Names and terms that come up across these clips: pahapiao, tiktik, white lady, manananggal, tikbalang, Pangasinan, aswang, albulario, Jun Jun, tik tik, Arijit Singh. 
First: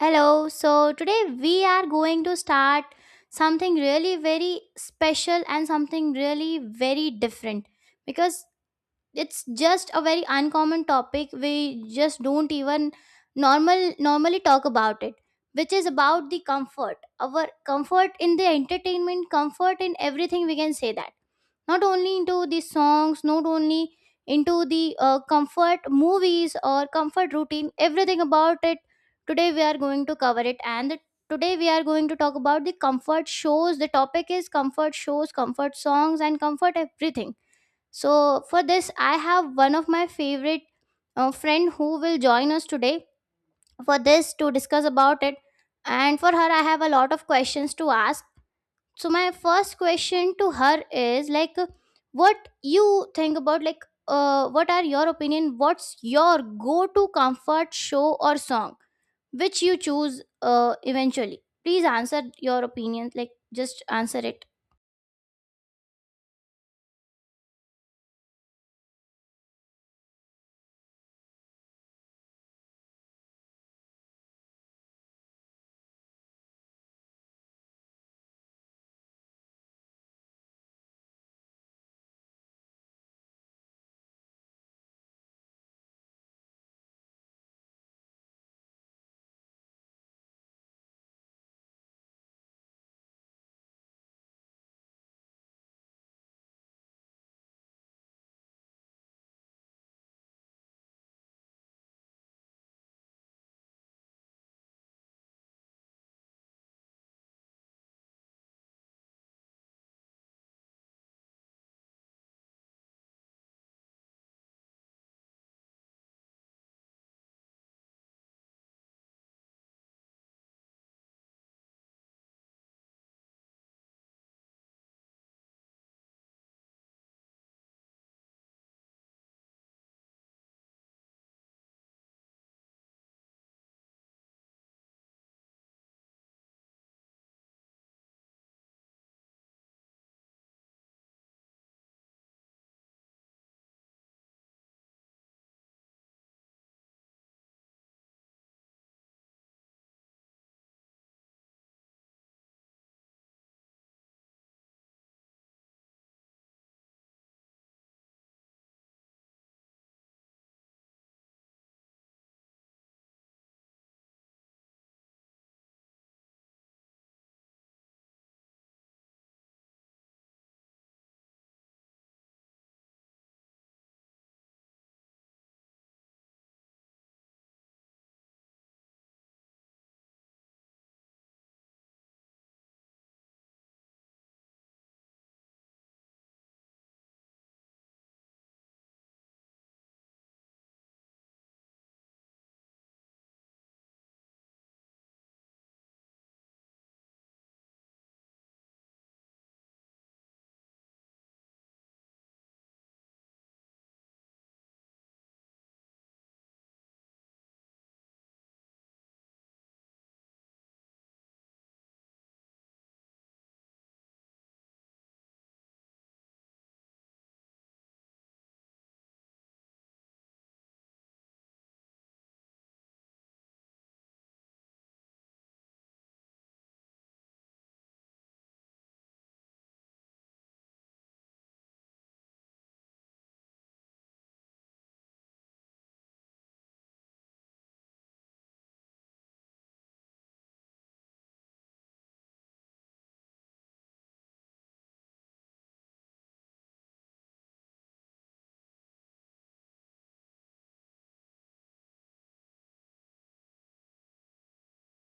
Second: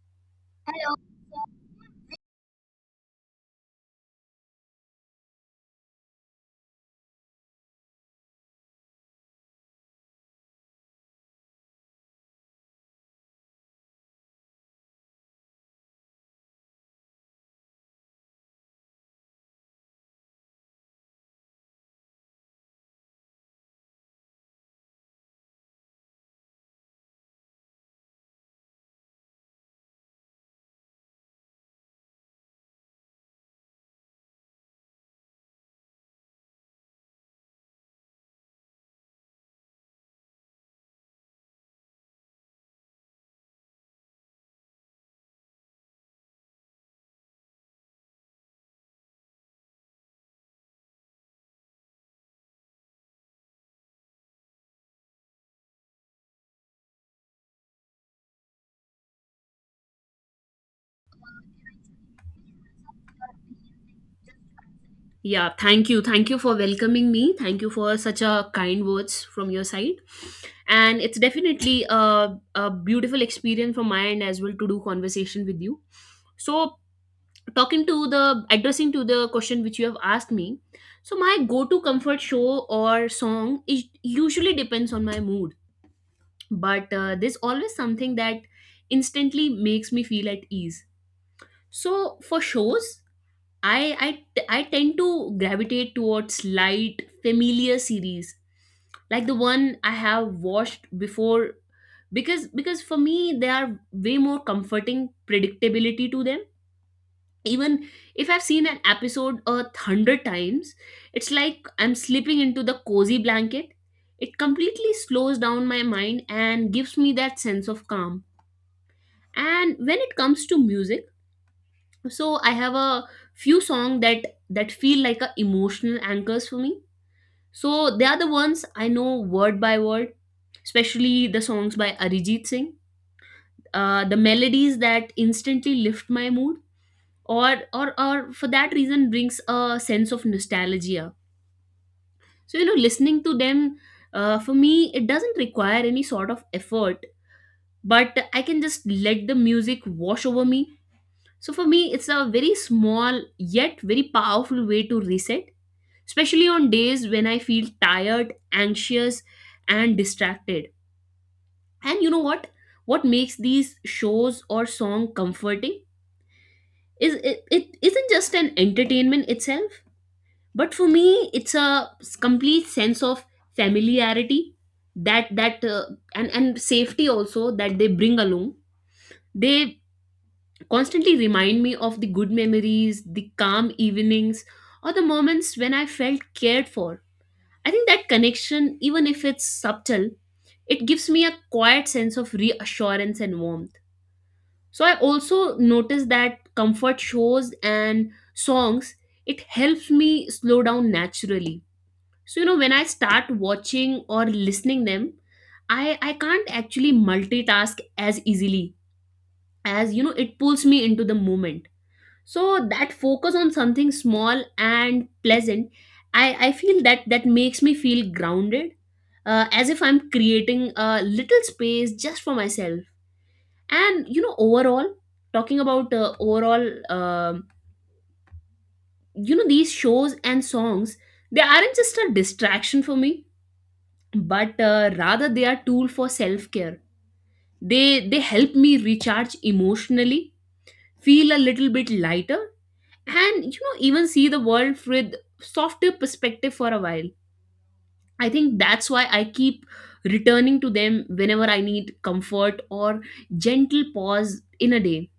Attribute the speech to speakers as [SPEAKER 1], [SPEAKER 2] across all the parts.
[SPEAKER 1] Hello, so
[SPEAKER 2] Hello.
[SPEAKER 1] today we are going to start something really very special and something really very different because it's just a very uncommon topic we just don't even normally talk about it, which is about the comfort, our comfort in the entertainment, comfort in everything we can say that, not only into the songs, not only into the comfort movies or comfort routine, everything about it. Today we are going to cover it, today we are going to talk about the comfort shows. The topic is comfort shows, comfort songs and comfort everything. So for this I have one of my favorite friend who will join us today for this to discuss about it, and for her I have a lot of questions to ask. So my first question to her is like, what you think about, like, what are your opinion, what's your go to comfort show or song which you choose eventually? Please answer your opinion, like just answer it.
[SPEAKER 2] Yeah, thank you. Thank you for welcoming me. Thank you for such a kind words from your side. And it's definitely a beautiful experience from my end as well to do conversation with you. So talking to the addressing to the question which you have asked me. So my go-to comfort show or song is usually depends on my mood, but there's always something that instantly makes me feel at ease. So for shows, I I tend to gravitate towards light, familiar series like the one I have watched before because for me they are way more comforting predictability to them. Even if I've seen an episode 100 times, it's like I'm slipping into the cozy blanket. It completely slows down my mind and gives me that sense of calm. And when it comes to music, so I have a few songs that feel like a emotional anchors for me, so they are the ones I know word by word, especially the songs by Arijit Singh. The melodies that instantly lift my mood or for that reason brings a sense of nostalgia. So you know, listening to them, for me it doesn't require any sort of effort, but I can just let the music wash over me. So for me it's a very small yet very powerful way to reset, especially on days when I feel tired, anxious, and distracted. And you know what? What makes these shows or song comforting is it isn't just an entertainment itself, but for me, it's a complete sense of familiarity that and safety also that they bring along. They constantly remind me of the good memories, the calm evenings, or the moments when I felt cared for. I think that connection, even if it's subtle, it gives me a quiet sense of reassurance and warmth. So I also notice that comfort shows and songs, it helps me slow down naturally. So you know, when I start watching or listening them, I can't actually multitask as easily, as you know it pulls me into the moment, so that focus on something small and pleasant, I feel that makes me feel grounded, as if I'm creating a little space just for myself. And you know, overall, talking about overall, you know, these shows and songs, they aren't just a distraction for me, but rather they are tool for self care. They help me recharge emotionally, feel a little bit lighter, and you know, even see the world with softer perspective for a while. I think that's why I keep returning to them whenever I need comfort or gentle pause in a day.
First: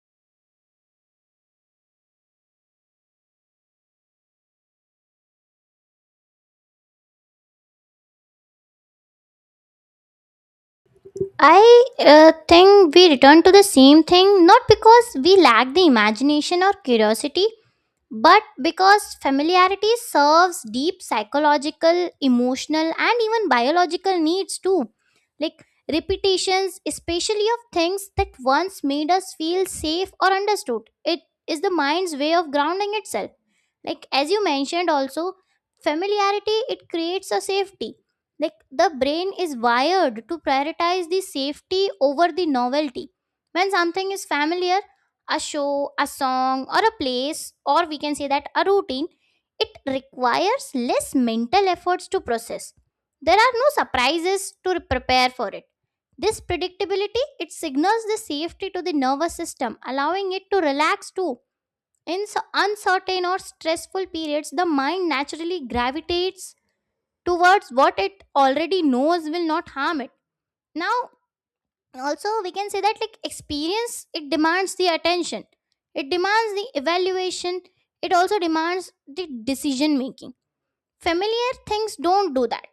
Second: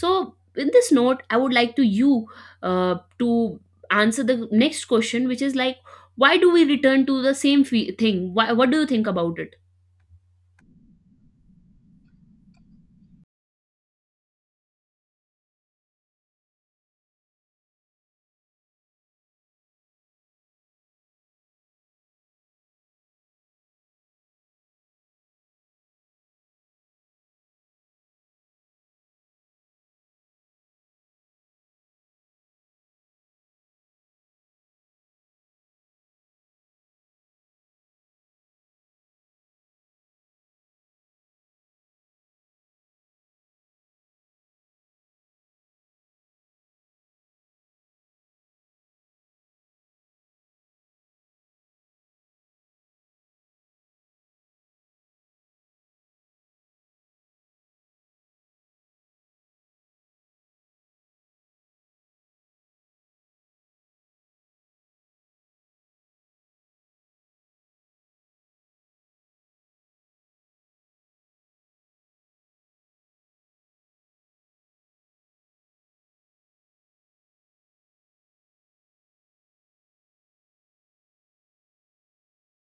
[SPEAKER 2] So in this note I would like to you to answer the next question which is like why do we return to the same thing, why, what do you think about it?
[SPEAKER 1] I think we return to the same thing not because we lack the imagination or curiosity, but because familiarity serves deep psychological, emotional and even biological needs too. Like repetitions, especially of things that once made us feel safe or understood, it is the mind's way of grounding itself. Like as you mentioned also, familiarity, it creates a safety. Like the brain is wired to prioritize the safety over the novelty. When something is familiar, a show, a song, or a place, or we can say that a routine, it requires less mental efforts to process. There are no surprises to prepare for it. This predictability, it signals the safety to the nervous system, allowing it to relax too. Uncertain or stressful periods, the mind naturally gravitates towards what it already knows will not harm it. Now, also we can say that, like, experience, it demands the attention, it demands the evaluation, it also demands the decision making. Familiar things don't do that.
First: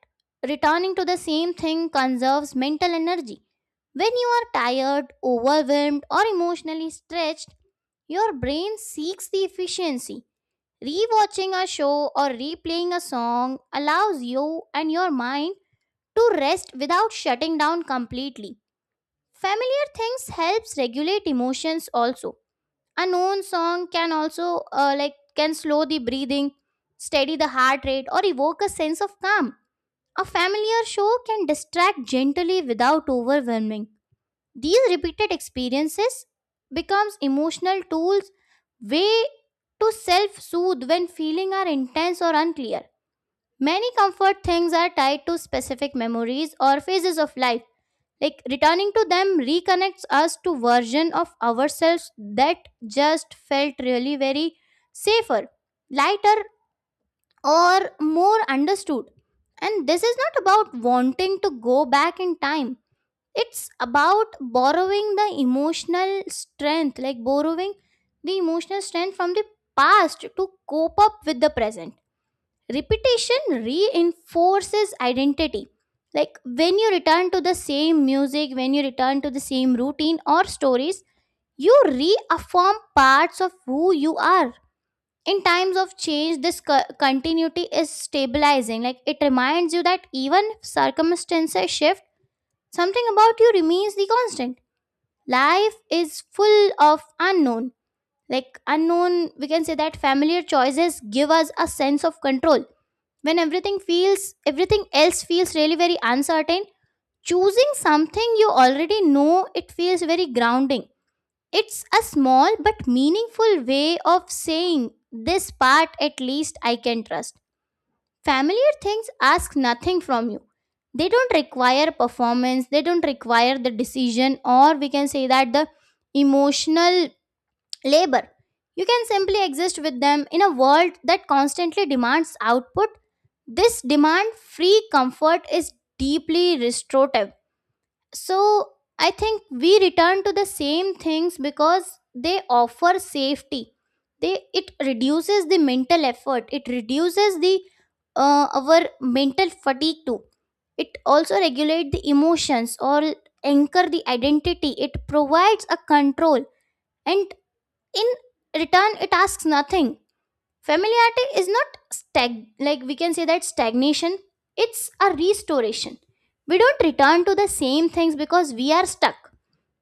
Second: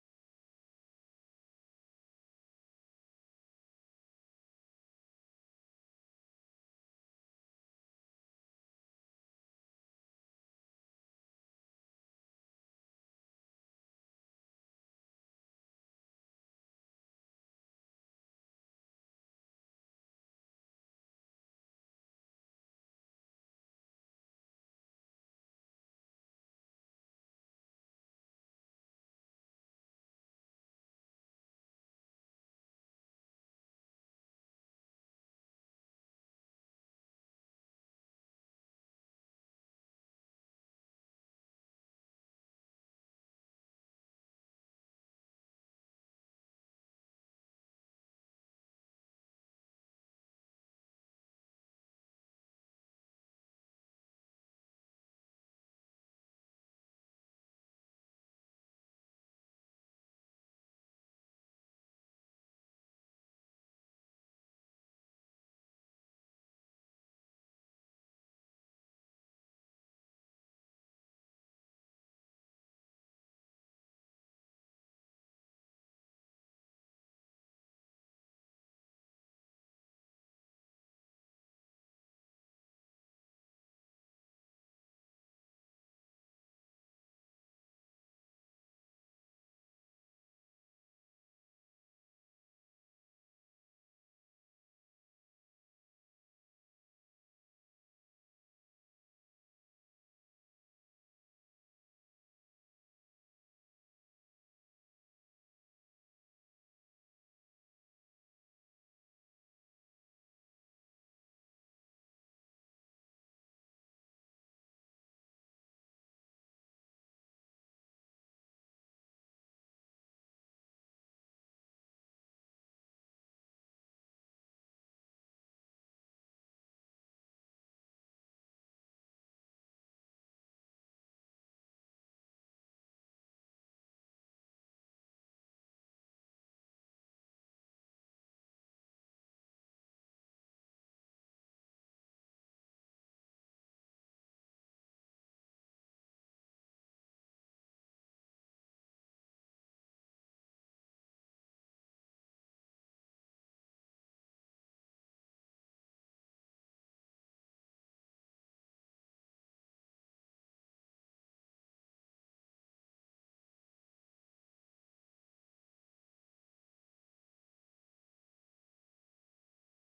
[SPEAKER 1] Returning to the same thing conserves mental energy. When you are tired, overwhelmed or emotionally stretched, your brain seeks the efficiency. Rewatching a show or replaying a song allows you and your mind to rest without shutting down completely. Familiar things helps regulate emotions also. A known song can also like can slow the breathing, steady the heart rate or evoke a sense of calm. A familiar show can distract gently without overwhelming. These repeated experiences becomes emotional tools, way to self-soothe when feeling are intense or unclear. Many comfort things are tied to specific memories or phases of life. Like returning to them reconnects us to version of ourselves that just felt really very safer, lighter or more understood. And this is not about wanting to go back in time, it's about borrowing the emotional strength, like borrowing the emotional strength from the past to cope up with the present. Repetition reinforces identity. Like when you return to the same music, when you return to the same routine or stories, you reaffirm parts of who you are. In times of change, this continuity is stabilizing. Like it reminds you that even if circumstances shift, something about you remains the constant. Life is full of unknown, like unknown, we can say that familiar choices give us a sense of control. When everything feels, everything else feels really very uncertain, choosing something you already know, it feels very grounding. It's a small but meaningful way of saying, this part at least I can trust. Familiar things ask nothing from you. They don't require performance, they don't require the decision, or we can say that the emotional labor. You can simply exist with them in a world that constantly demands output. This demand free comfort is deeply restorative. So, I think we return to the same things because they offer safety. They, it reduces the mental effort. It reduces the our mental fatigue too. It also regulates the emotions or anchor the identity. It provides a control, and in return it asks nothing. Familiarity is not stag like we can say that stagnation, it's a restoration. We don't return to the same things because we are stuck,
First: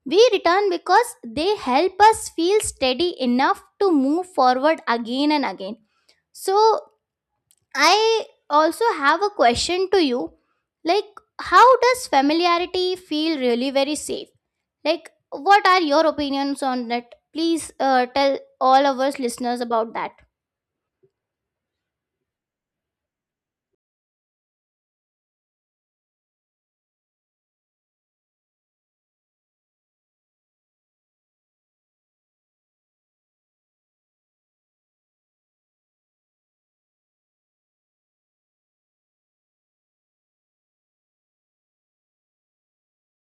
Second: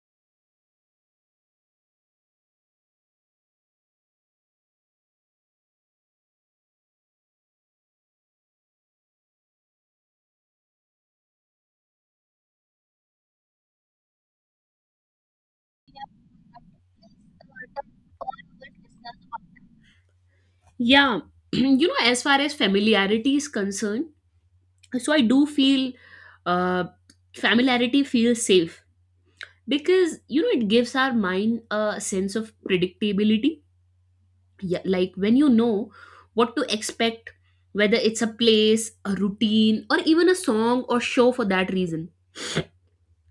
[SPEAKER 1] we return because they help us feel steady enough to move forward again and again. So I also have a question to you. Like, how does familiarity feel really very safe? Like, what are your opinions on that? Please tell all of us listeners about that.
[SPEAKER 2] Yeah. You know, as far as familiarity is concerned, so I do feel, uh, familiarity feels safe because you know it gives our mind a sense of predictability. Yeah, like when you know what to expect, whether it's a place, a routine, or even a song or show for that reason.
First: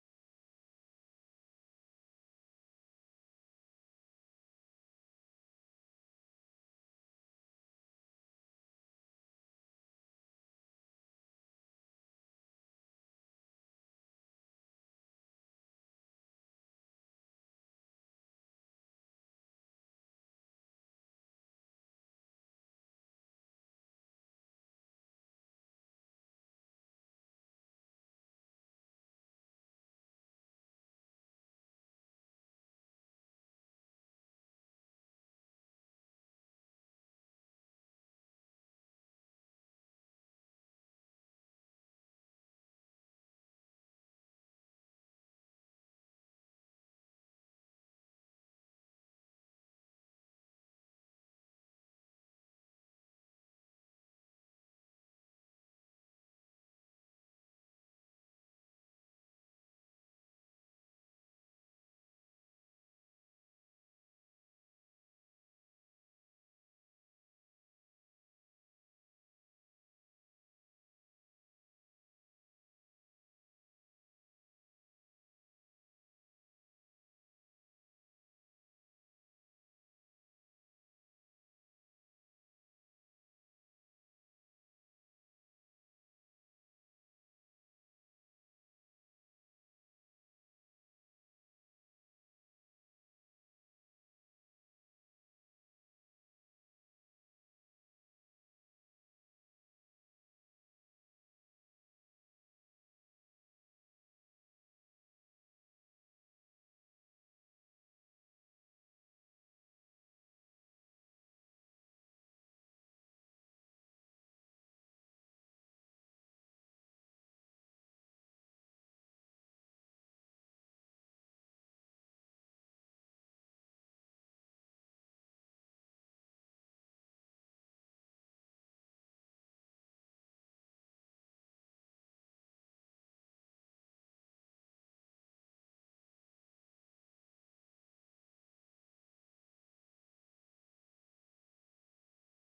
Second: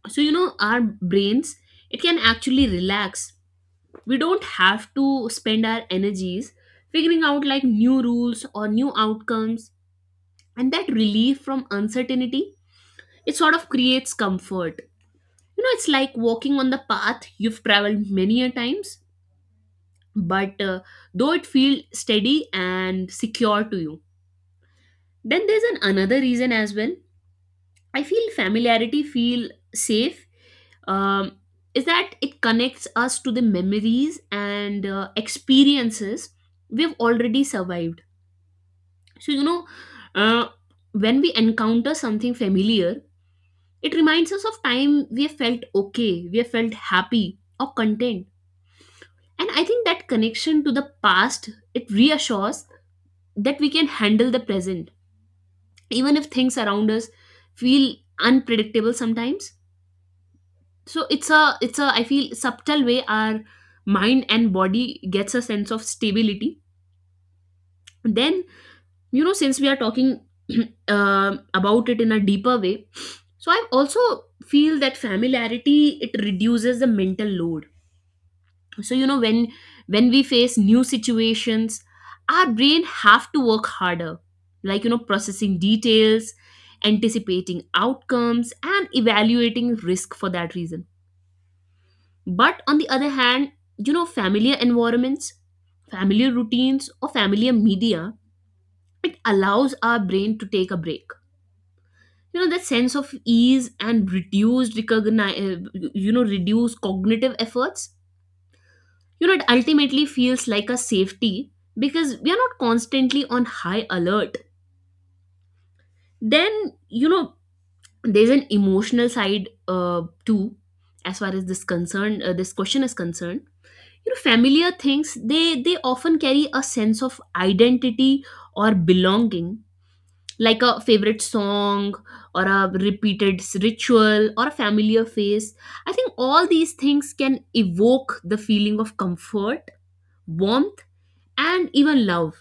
[SPEAKER 2] So you know, our brains, it can actually relax. We don't have to spend our energies figuring out like new rules or new outcomes, and that relief from uncertainty, it sort of creates comfort. You know, it's like walking on the path you've traveled many a times, but though it feels steady and secure to you. Then there's an another reason as well. I feel familiarity feel safe, um, is that it connects us to the memories and experiences we've already survived. So you know, uh, when we encounter something familiar, it reminds us of time we have felt okay, we have felt happy, or content. And I think that connection to the past, it reassures that we can handle the present, even if things around us feel unpredictable sometimes. So it's a I feel subtle way our mind and body gets a sense of stability. Then, you know, since we are talking, about it in a deeper way, so I also feel that familiarity it reduces the mental load. So you know, when we face new situations, our brain have to work harder, like you know, processing details, anticipating outcomes, and evaluating risk for that reason. But on the other hand, you know, familiar environments, familiar routines, or familiar media, it allows our brain to take a break. You know, that sense of ease and reduced recognize, you know, reduced cognitive efforts. You know, it ultimately feels like a safety because we are not constantly on high alert. Then, you know, there's an emotional side too, as far as this concern, this question is concerned. You know, familiar things they often carry a sense of identity or belonging, like a favorite song or a repeated ritual or a familiar face. I think all these things can evoke the feeling of comfort, warmth, and even love.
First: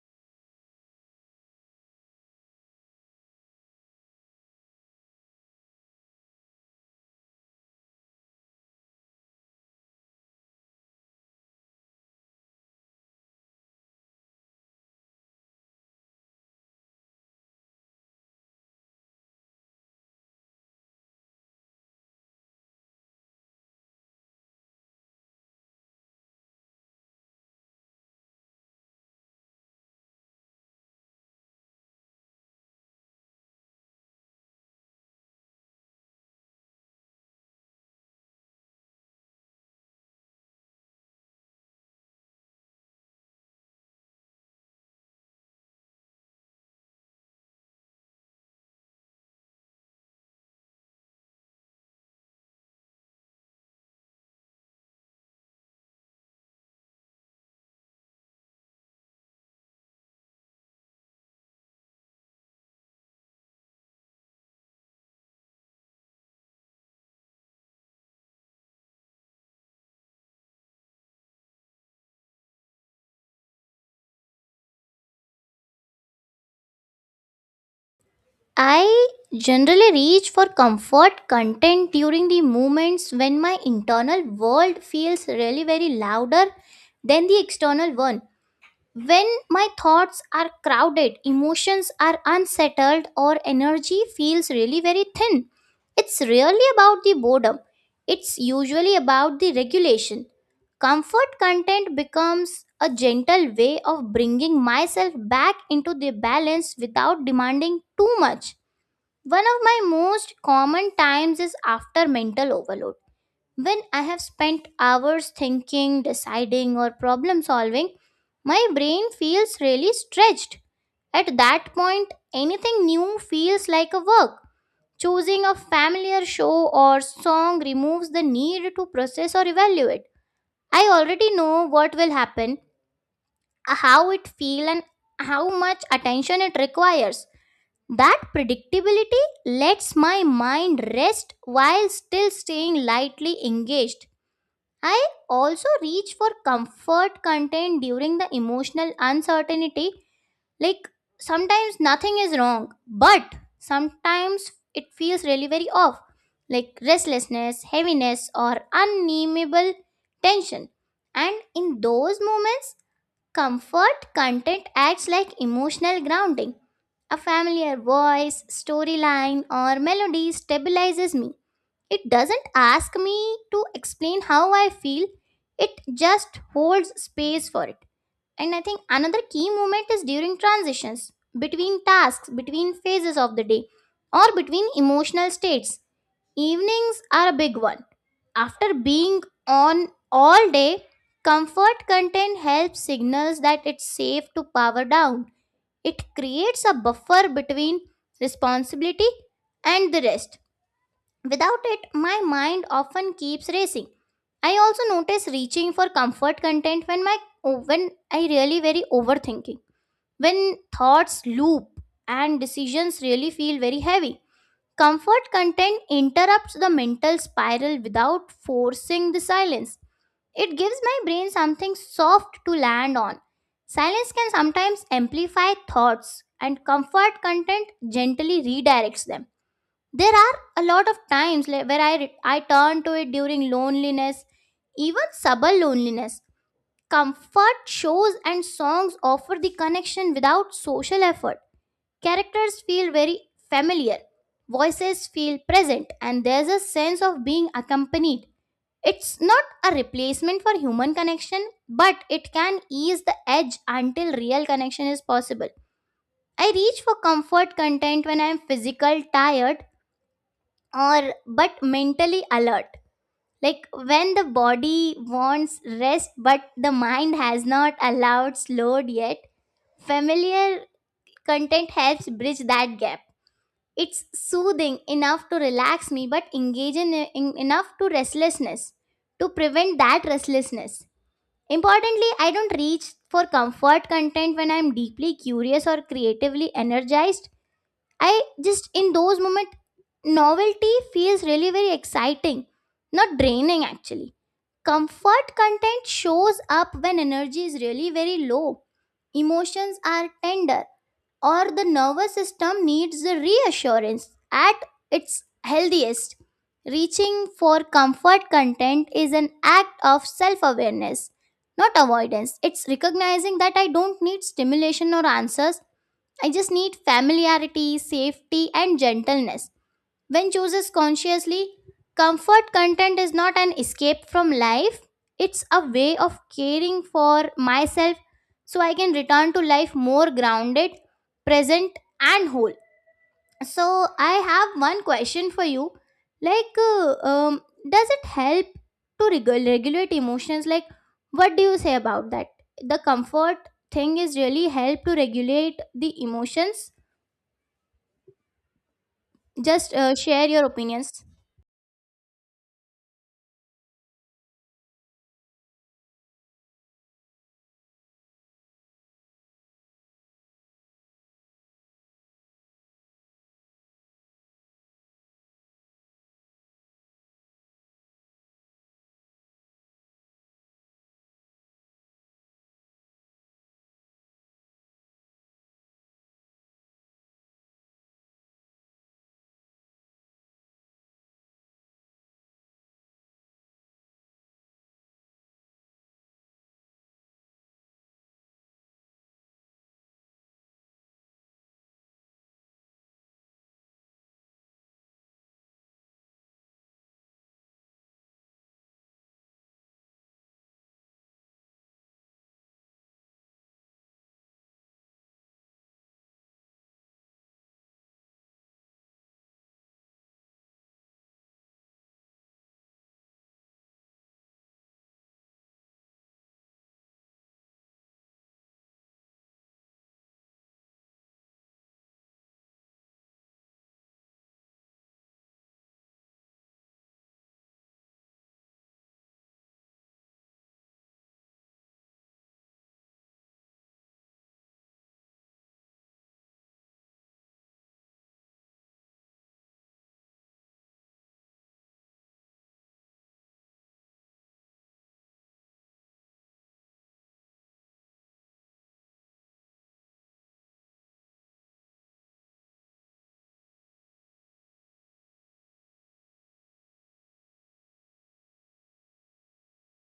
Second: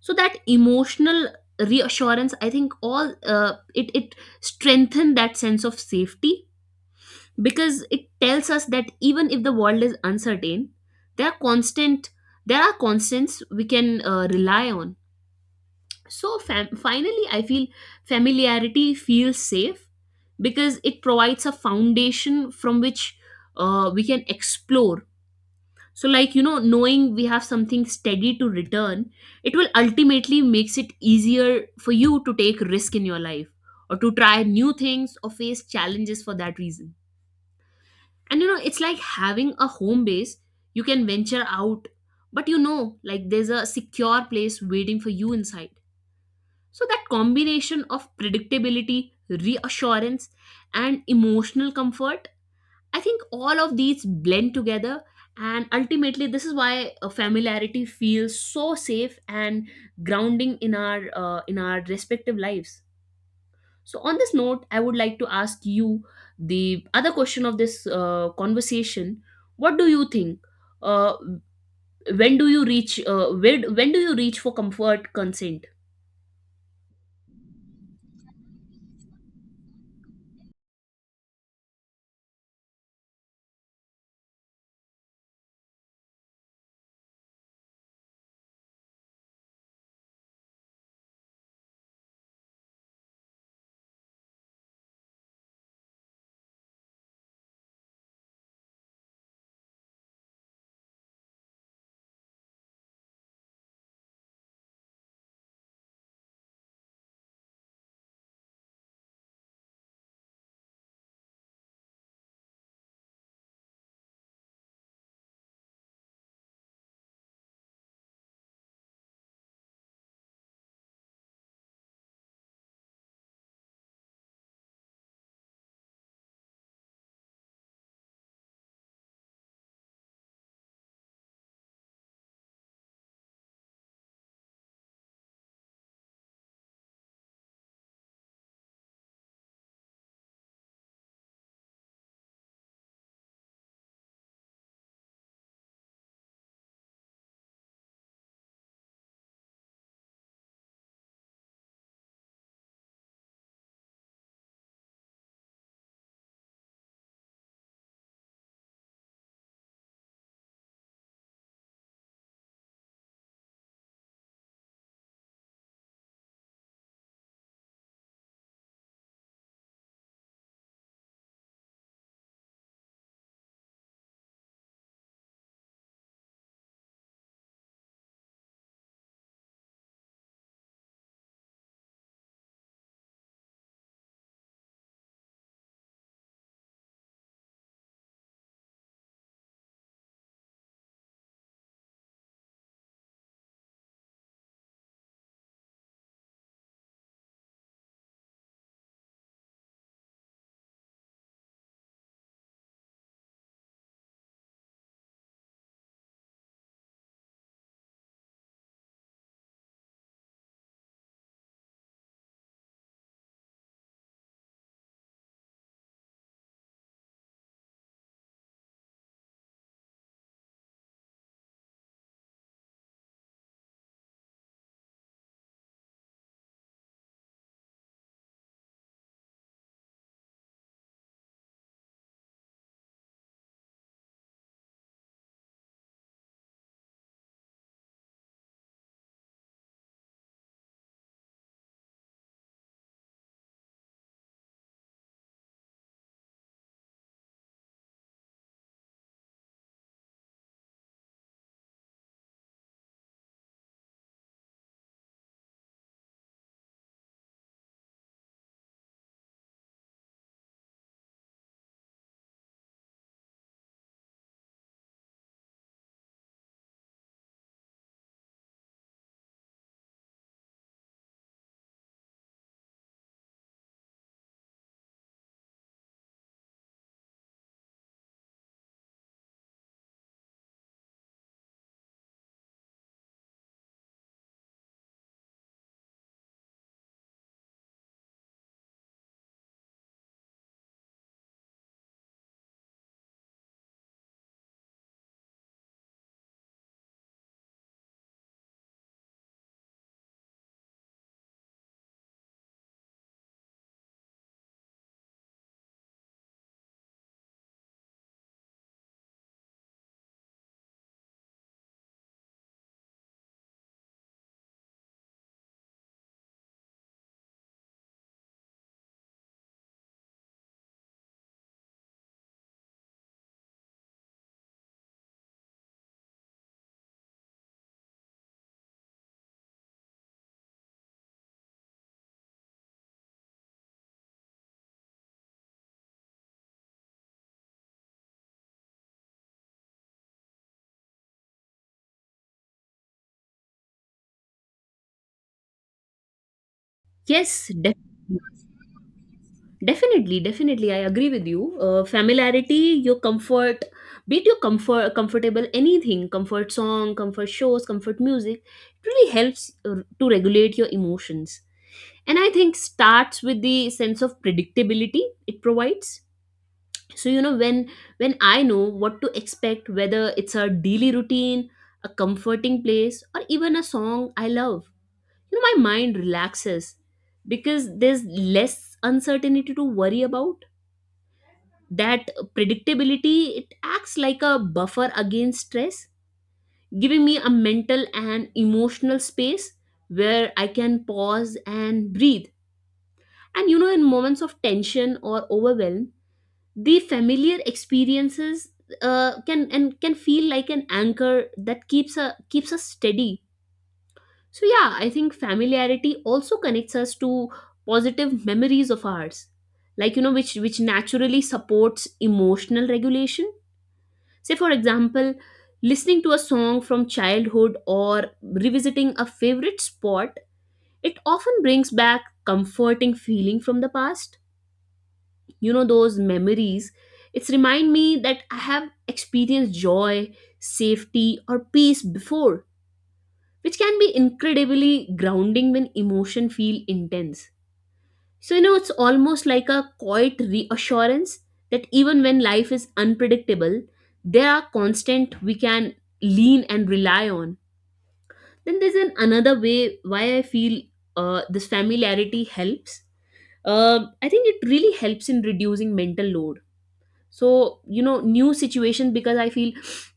[SPEAKER 2] So that emotional reassurance, I think all it strengthened that sense of safety, because it tells us that even if the world is uncertain, there are constant there are constants we can rely on. So finally I feel familiarity feels safe because it provides a foundation from which we can explore. So like you know, knowing we have something steady to return, it will ultimately makes it easier for you to take risk in your life, or to try new things or face challenges for that reason. And you know, it's like having a home base, you can venture out, but you know, like there's a secure place waiting for you inside. So that combination of predictability, reassurance, and emotional comfort, I think all of these blend together, and ultimately, this is why familiarity feels so safe and grounding in our respective lives. So, on this note, I would like to ask you the other question of this conversation. What do you think? Uh, when do you reach? Where, when do you reach for comfort consent?
[SPEAKER 1] I generally reach for comfort content during the moments when my internal world feels really very louder than the external one. When my thoughts are crowded, emotions are unsettled, or energy feels really very thin, it's really about the boredom. It's usually about the regulation. Comfort content becomes a gentle way of bringing myself back into the balance without demanding too much. One of my most common times is after mental overload, when I have spent hours thinking, deciding, or problem solving, my brain feels really stretched. At that point, anything new feels like a work. Choosing a familiar show or song removes the need to process or evaluate. I already know what will happen, how it feels, and how much attention it requires. That predictability lets my mind rest while still staying lightly engaged. I also reach for comfort content during the emotional uncertainty. Like sometimes nothing is wrong, but sometimes it feels really very off, like restlessness, heaviness, or unnameable tension. And in those moments, comfort content acts like emotional grounding. A familiar voice, storyline, or melody stabilizes me. It doesn't ask me to explain how I feel, it just holds space for it. And I think another key moment is during transitions, between tasks, between phases of the day, or between emotional states. Evenings are a big one. After being on all day, comfort content helps signals that it's safe to power down. It creates a buffer between responsibility and the rest. Without it, my mind often keeps racing. I also notice reaching for comfort content when my when I really very overthinking. When thoughts loop and decisions really feel very heavy. Comfort content interrupts the mental spiral without forcing the silence. It gives my brain something soft to land on. Silence can sometimes amplify thoughts, and comfort content gently redirects them. There are a lot of times, like, where I turn to it during loneliness, even subtle loneliness. Comfort shows and songs offer the connection without social effort. Characters feel very familiar, voices feel present, and there's a sense of being accompanied. It's not a replacement for human connection, but it can ease the edge until real connection is possible. I reach for comfort content when I'm physical tired or but mentally alert, like when the body wants rest but the mind has not allowed slowed yet. Familiar content helps bridge that gap. It's soothing enough to relax me but engaging in, enough to restlessness, to prevent that restlessness. Importantly, I don't reach for comfort content when I'm deeply curious or creatively energized. I just in those moments, novelty feels really very exciting, not draining actually. Comfort content shows up when energy is really very low, emotions are tender, or the nervous system needs a reassurance at its healthiest. Reaching for comfort content is an act of self awareness, not avoidance. It's recognizing that I don't need stimulation or answers, I just need familiarity, safety, and gentleness. When chooses consciously, comfort content is not an escape from life, it's a way of caring for myself so I can return to life more grounded, present, and whole. So, I have one question for you. Like, does it help to regulate emotions? Like, what do you say about that? The comfort thing is really help to regulate the emotions?
[SPEAKER 2] Yes, definitely.
[SPEAKER 1] Just
[SPEAKER 2] Definitely,
[SPEAKER 1] share your
[SPEAKER 2] definitely, I
[SPEAKER 1] opinions.
[SPEAKER 2] agree with you. Familiarity, your comfort, be it your comfort, comfortable anything, comfort song, comfort shows, comfort music, it really helps to regulate your emotions. And I think starts with the sense of predictability it provides. So you know, when I know what to expect, whether it's a daily routine, a comforting place, or even a song I love, you know my mind relaxes because there's less uncertainty to worry about. That predictability, it acts like a buffer against stress, giving me a mental and emotional space where I can pause and breathe. And you know, in moments of tension or overwhelm, the familiar experiences, can and can feel like an anchor that keeps us steady. So yeah, I think familiarity also connects us to positive memories of ours, like you know, which naturally supports emotional regulation. Say, for example, listening to a song from childhood or revisiting a favorite spot, it often brings back comforting feeling from the past. You know, those memories, it's remind me that I have experienced joy, safety, or peace before, which can be incredibly grounding when emotion feel intense. So, you know, it's almost like a quiet reassurance that even when life is unpredictable, there are constant we can lean and rely on. Then there's an another way why I feel this familiarity helps. I think it really helps in reducing mental load. So, you know, new situation because I feel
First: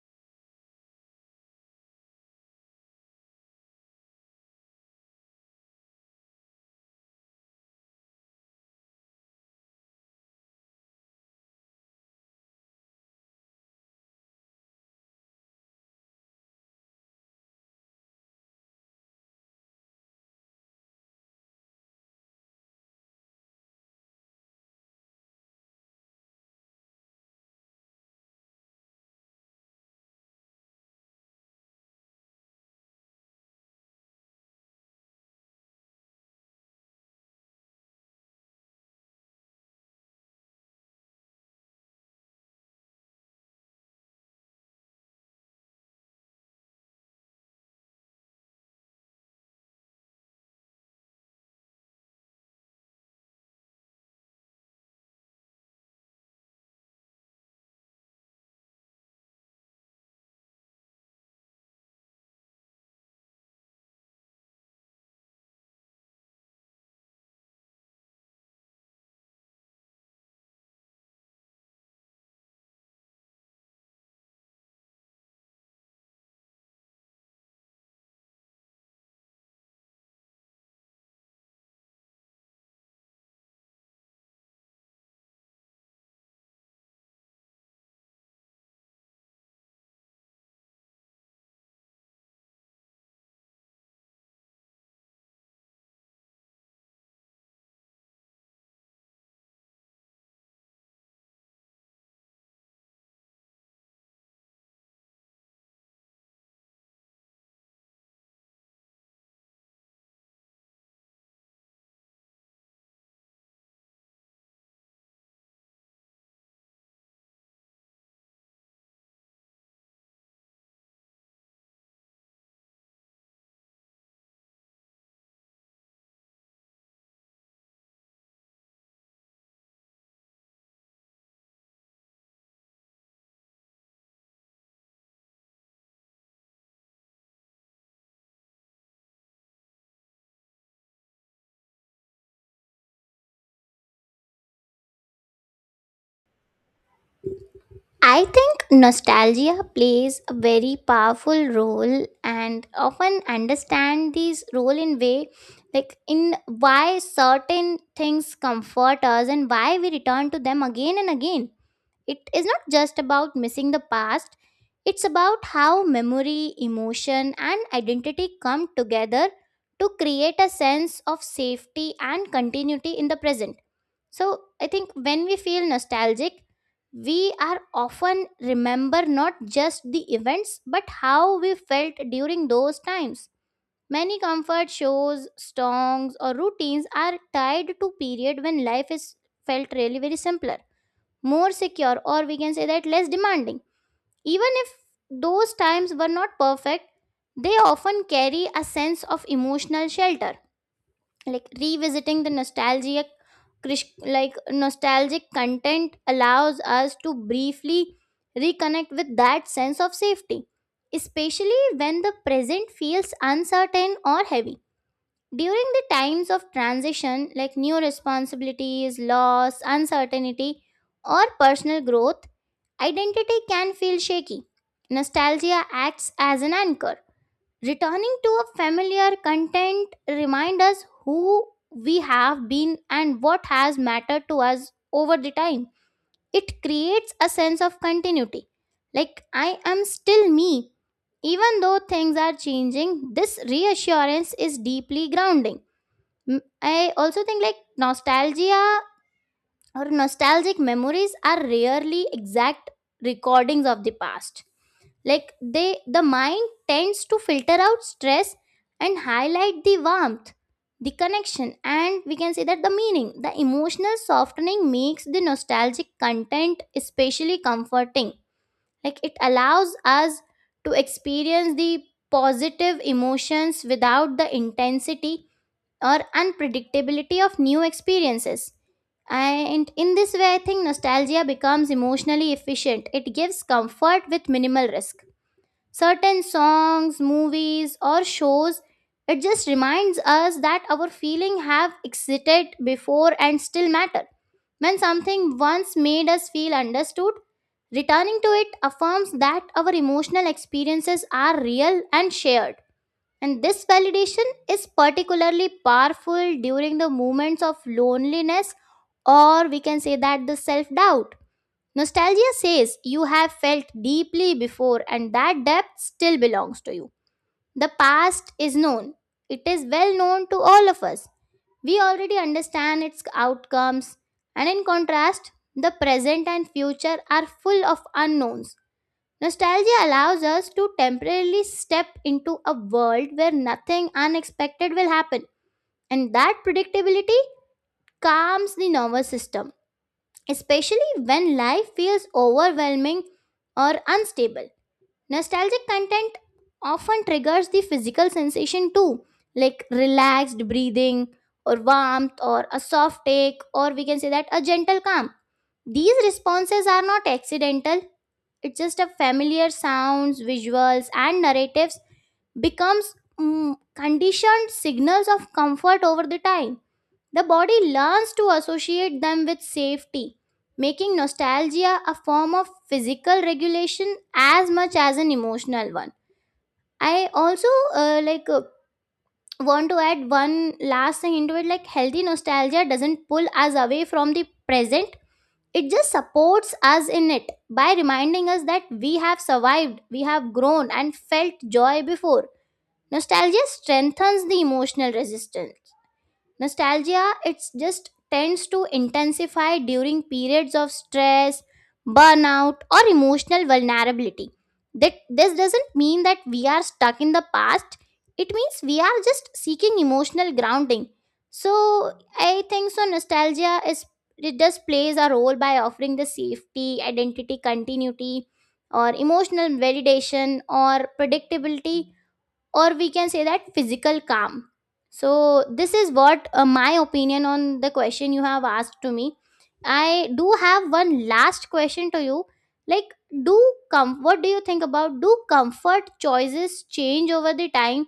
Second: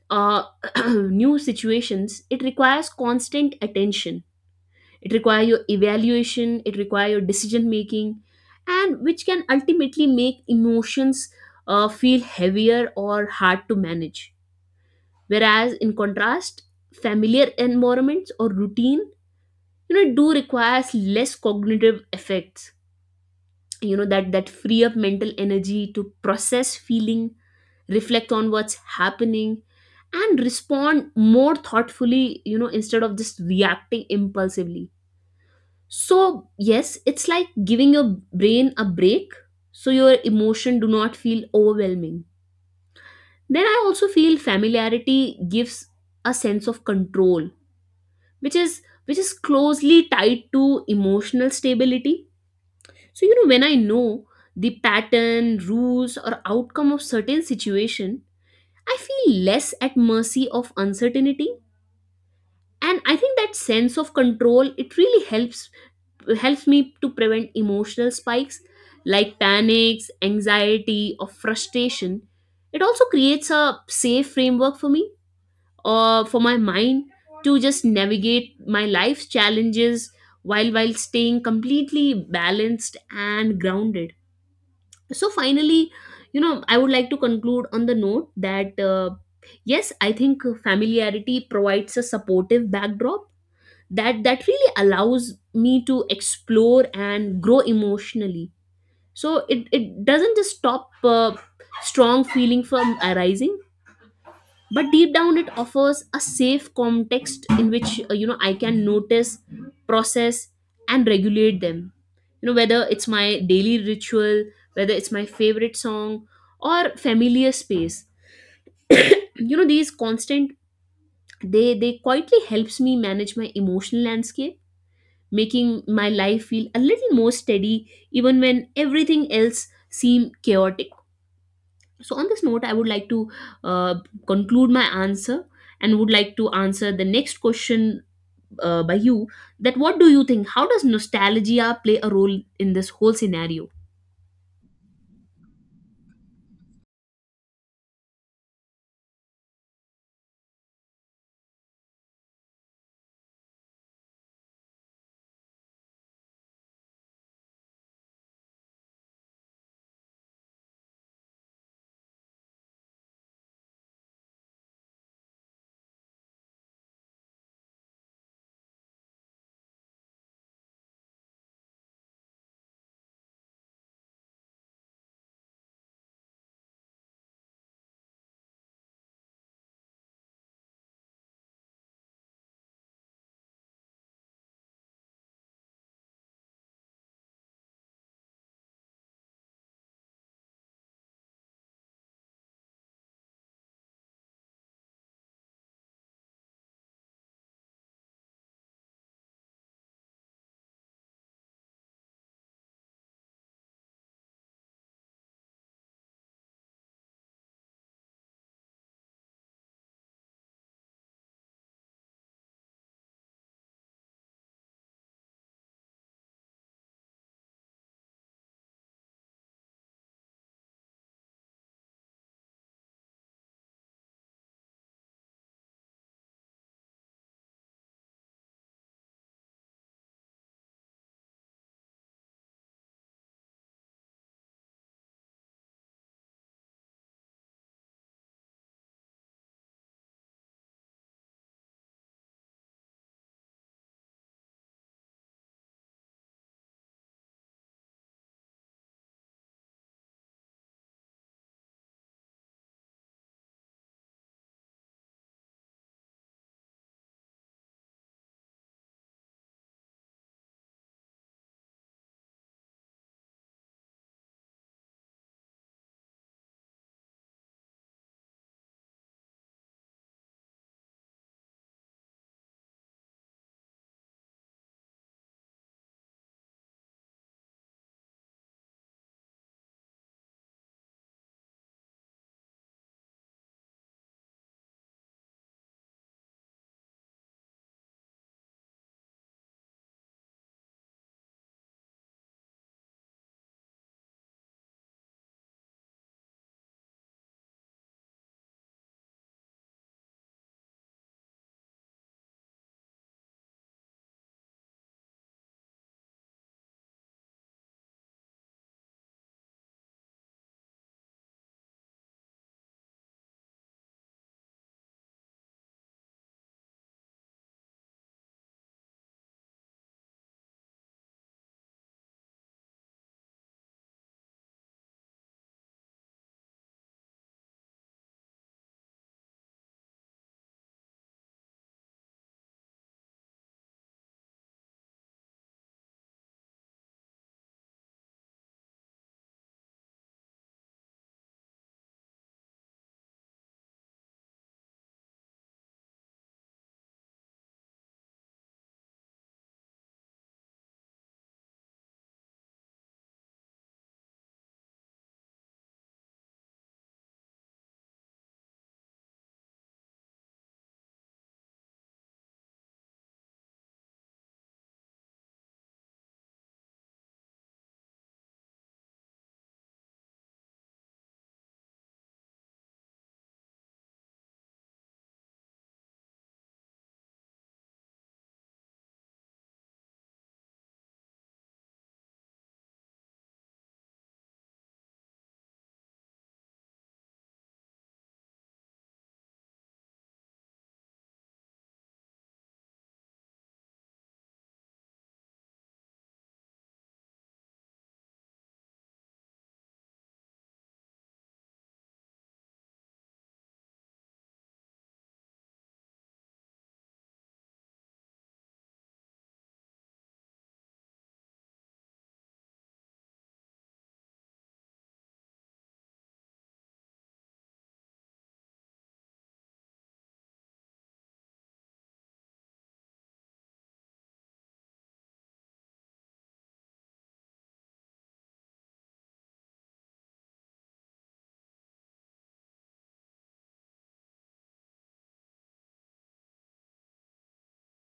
[SPEAKER 2] uh, new situations, it requires constant attention, it requires your evaluation, it requires your decision making, and which can ultimately make emotions feel heavier or hard to manage. Whereas in contrast, familiar environments or routine, you know, do requires less cognitive effects. You know, that free up mental energy to process feeling, reflect on what's happening, and respond more thoughtfully, you know, instead of just reacting impulsively. So, yes, it's like giving your brain a break so your emotion do not feel overwhelming. Then I also feel familiarity gives a sense of control, which is closely tied to emotional stability. So, you know, when I know the pattern, rules or outcome of certain situation, I feel less at mercy of uncertainty. And I think that sense of control it really helps me to prevent emotional spikes like panics, anxiety, or frustration. It also creates a safe framework for me or for my mind to just navigate my life's challenges while staying completely balanced and grounded. So finally, you know, I would like to conclude on the note that yes, I think familiarity provides a supportive backdrop that really allows me to explore and grow emotionally, so it doesn't just stop strong feeling from arising, but deep down it offers a safe context in which I can notice, process, and regulate them. You know, whether it's my daily ritual, whether it's my favorite song or familiar space, you know, these constant, they quietly helps me manage my emotional landscape, making my life feel a little more steady even when everything else seem chaotic. So on this note, I would like to uh, conclude my answer and would like to answer the next question by you: that what do you think, how does nostalgia play a role in this whole scenario?
[SPEAKER 1] I think nostalgia plays a very powerful role and often understand this role in way, like in why certain things comfort us and why we return to them again and again. It is not just about missing the past, it's about how memory, emotion and identity come together to create a sense of safety and continuity in the present. So I think when we feel nostalgic, we are often remember not just the events but how we felt during those times. Many comfort shows, songs, or routines are tied to period when life is felt really very simpler, more secure, or we can say that less demanding. Even if those times were not perfect, they often carry a sense of emotional shelter, like revisiting the nostalgic like nostalgic content allows us to briefly reconnect with that sense of safety, especially when the present feels uncertain or heavy. During the times of transition, like new responsibilities, loss, uncertainty or personal growth, identity can feel shaky. Nostalgia acts as an anchor. Returning to a familiar content reminds us who we have been and what has mattered to us over the time. It creates a sense of continuity. Like I am still me. Even though things are changing, this reassurance is deeply grounding. I also think, like, nostalgia or nostalgic memories are rarely exact recordings of the past, like they, the mind tends to filter out stress and highlight the warmth, the connection, and we can say that the meaning. The emotional softening makes the nostalgic content especially comforting. Like it allows us to experience the positive emotions without the intensity or unpredictability of new experiences. And in this way, I think nostalgia becomes emotionally efficient. It gives comfort with minimal risk. Certain songs, movies or shows, it just reminds us that our feeling have existed before and still matter. When something once made us feel understood, returning to it affirms that our emotional experiences are real and shared, and this validation is particularly powerful during the moments of loneliness, or we can say that the self doubt. Nostalgia says you have felt deeply before and that depth still belongs to you. The past is known. It is well known to all of us. We already understand its outcomes. And in contrast, the present and future are full of unknowns. Nostalgia allows us to temporarily step into a world where nothing unexpected will happen. And that predictability calms the nervous system, especially when life feels overwhelming or unstable. Nostalgic content often triggers the physical sensation too, like relaxed breathing, or warmth, or a soft take, or we can say that a gentle calm. These responses are not accidental. It's just a familiar sounds, visuals, and narratives becomes conditioned signals of comfort over the time. The body learns to associate them with safety, making nostalgia a form of physical regulation as much as an emotional one. I also uh, like uh, want to add one last thing into it, like healthy nostalgia doesn't pull us away from the present. It just supports us in it by reminding us that we have survived, we have grown and felt joy before. Nostalgia strengthens the emotional resistance. Nostalgia, it's just tends to intensify during periods of stress, burnout or emotional vulnerability. That this doesn't mean that we are stuck in the past. It means we are just seeking emotional grounding. So I think so nostalgia is, it just plays a role by offering the safety, identity, continuity or emotional validation or predictability, or we can say that physical calm. So this is what my opinion on the question you have asked to me. I do have one last question to you, like, do com what do you think about, do comfort choices change over the time?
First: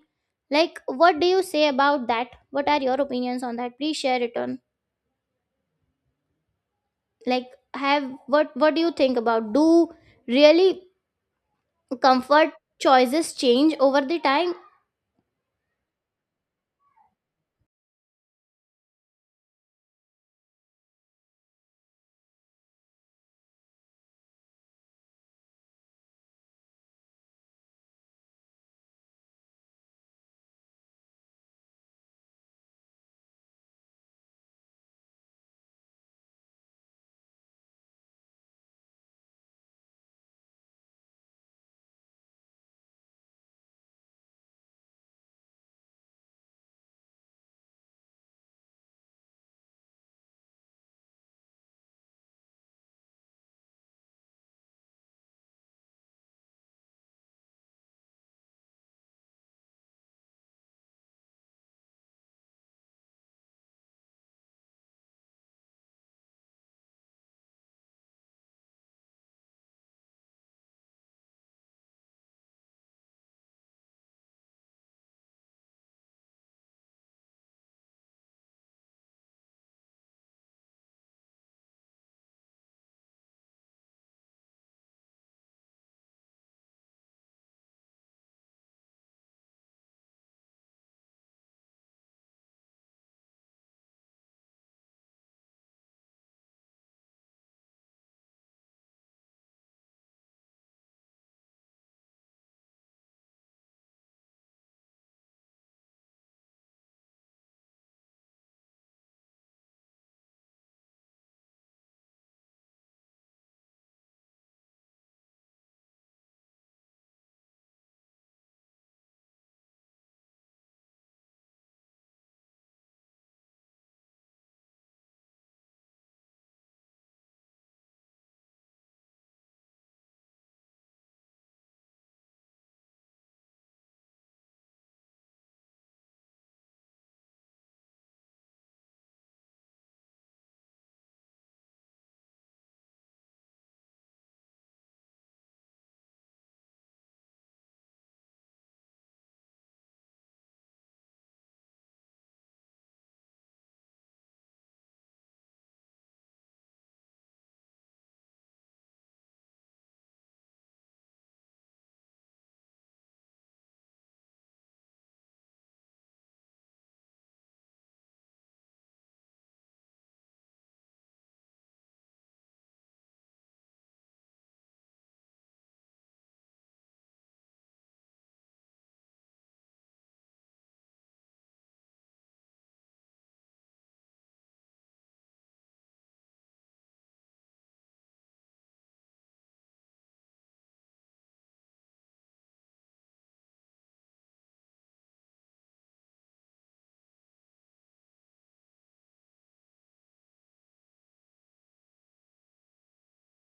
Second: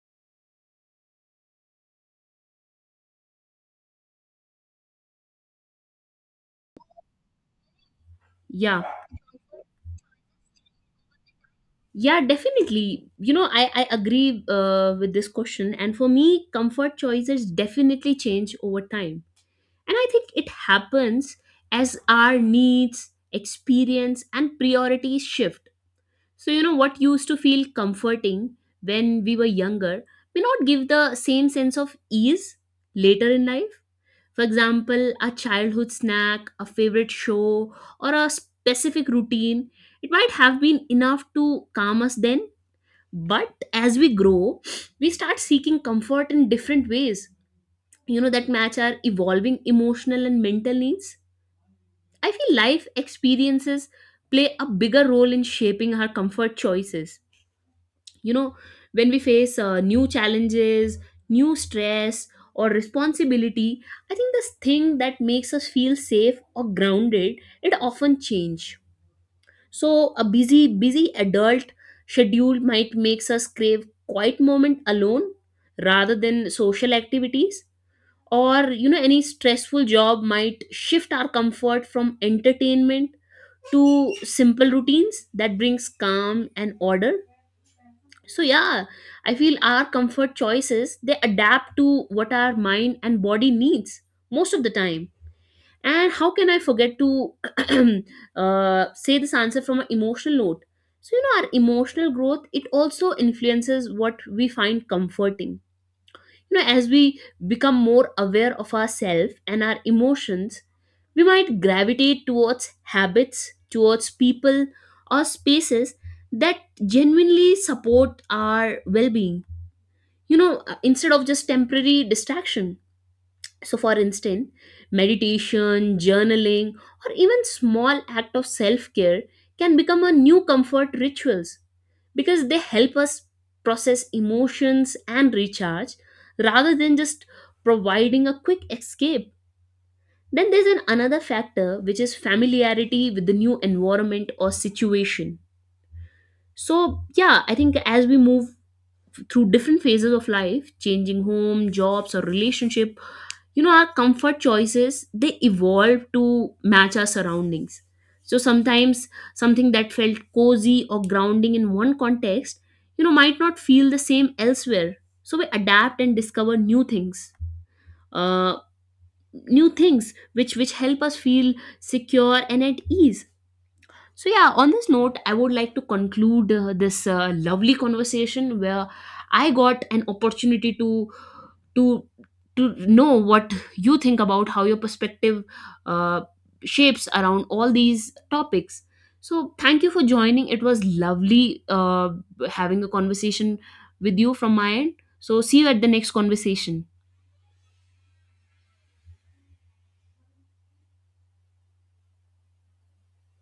[SPEAKER 1] Like what do you say about that? What are your opinions on that? Please share it on. Like, have what
[SPEAKER 2] Yeah.
[SPEAKER 1] do you think about, do really
[SPEAKER 2] Yeah,
[SPEAKER 1] comfort
[SPEAKER 2] definitely, you
[SPEAKER 1] choices
[SPEAKER 2] know, i
[SPEAKER 1] change
[SPEAKER 2] i
[SPEAKER 1] over the
[SPEAKER 2] agree
[SPEAKER 1] time?
[SPEAKER 2] with this question, and for me, comfort choices definitely change over time. And I think it happens as our needs, experience, and priorities shift. So, you know, what used to feel comforting when we were younger may not give the same sense of ease later in life. For example, a childhood snack, a favorite show, or a specific routine, it might have been enough to calm us then. But as we grow, we start seeking comfort in different ways, you know, that match our evolving emotional and mental needs. I feel life experiences play a bigger role in shaping our comfort choices. You know, when we face new challenges, new stress, or responsibility, I think this thing that makes us feel safe or grounded, it often change. So a busy, busy adult schedule might makes us crave quiet moment alone rather than social activities, or you know, any stressful job might shift our comfort from entertainment to simple routines that brings calm and order. So yeah, I feel our comfort choices, they adapt to what our mind and body needs most of the time. And how can I forget to say this answer from an emotional note. So you know, our emotional growth, it also influences what we find comforting. You know, as we become more aware of ourselves and our emotions, we might gravitate towards habits, towards people or spaces that genuinely support our well-being, you know, instead of just temporary distraction. So for instance, meditation, journaling, or even small act of self-care can become a new comfort rituals, because they help us process emotions and recharge rather than just providing a quick escape. Then there's an another factor, which is familiarity with the new environment or situation. So, yeah, I think as we move through different phases of life, changing home, jobs, or relationship, you know, our comfort choices, they evolve to match our surroundings. So sometimes, something that felt cozy or grounding in one context, you know, might not feel the same elsewhere. So we adapt and discover new things, uh, new things which help us feel secure and at ease. So, yeah, on this note, I would like to conclude this lovely conversation where I got an opportunity to to to know what you think, about how your perspective uh, shapes around all these topics. So, thank you for joining. It was lovely having a conversation with you from my end. So, see you at the next conversation.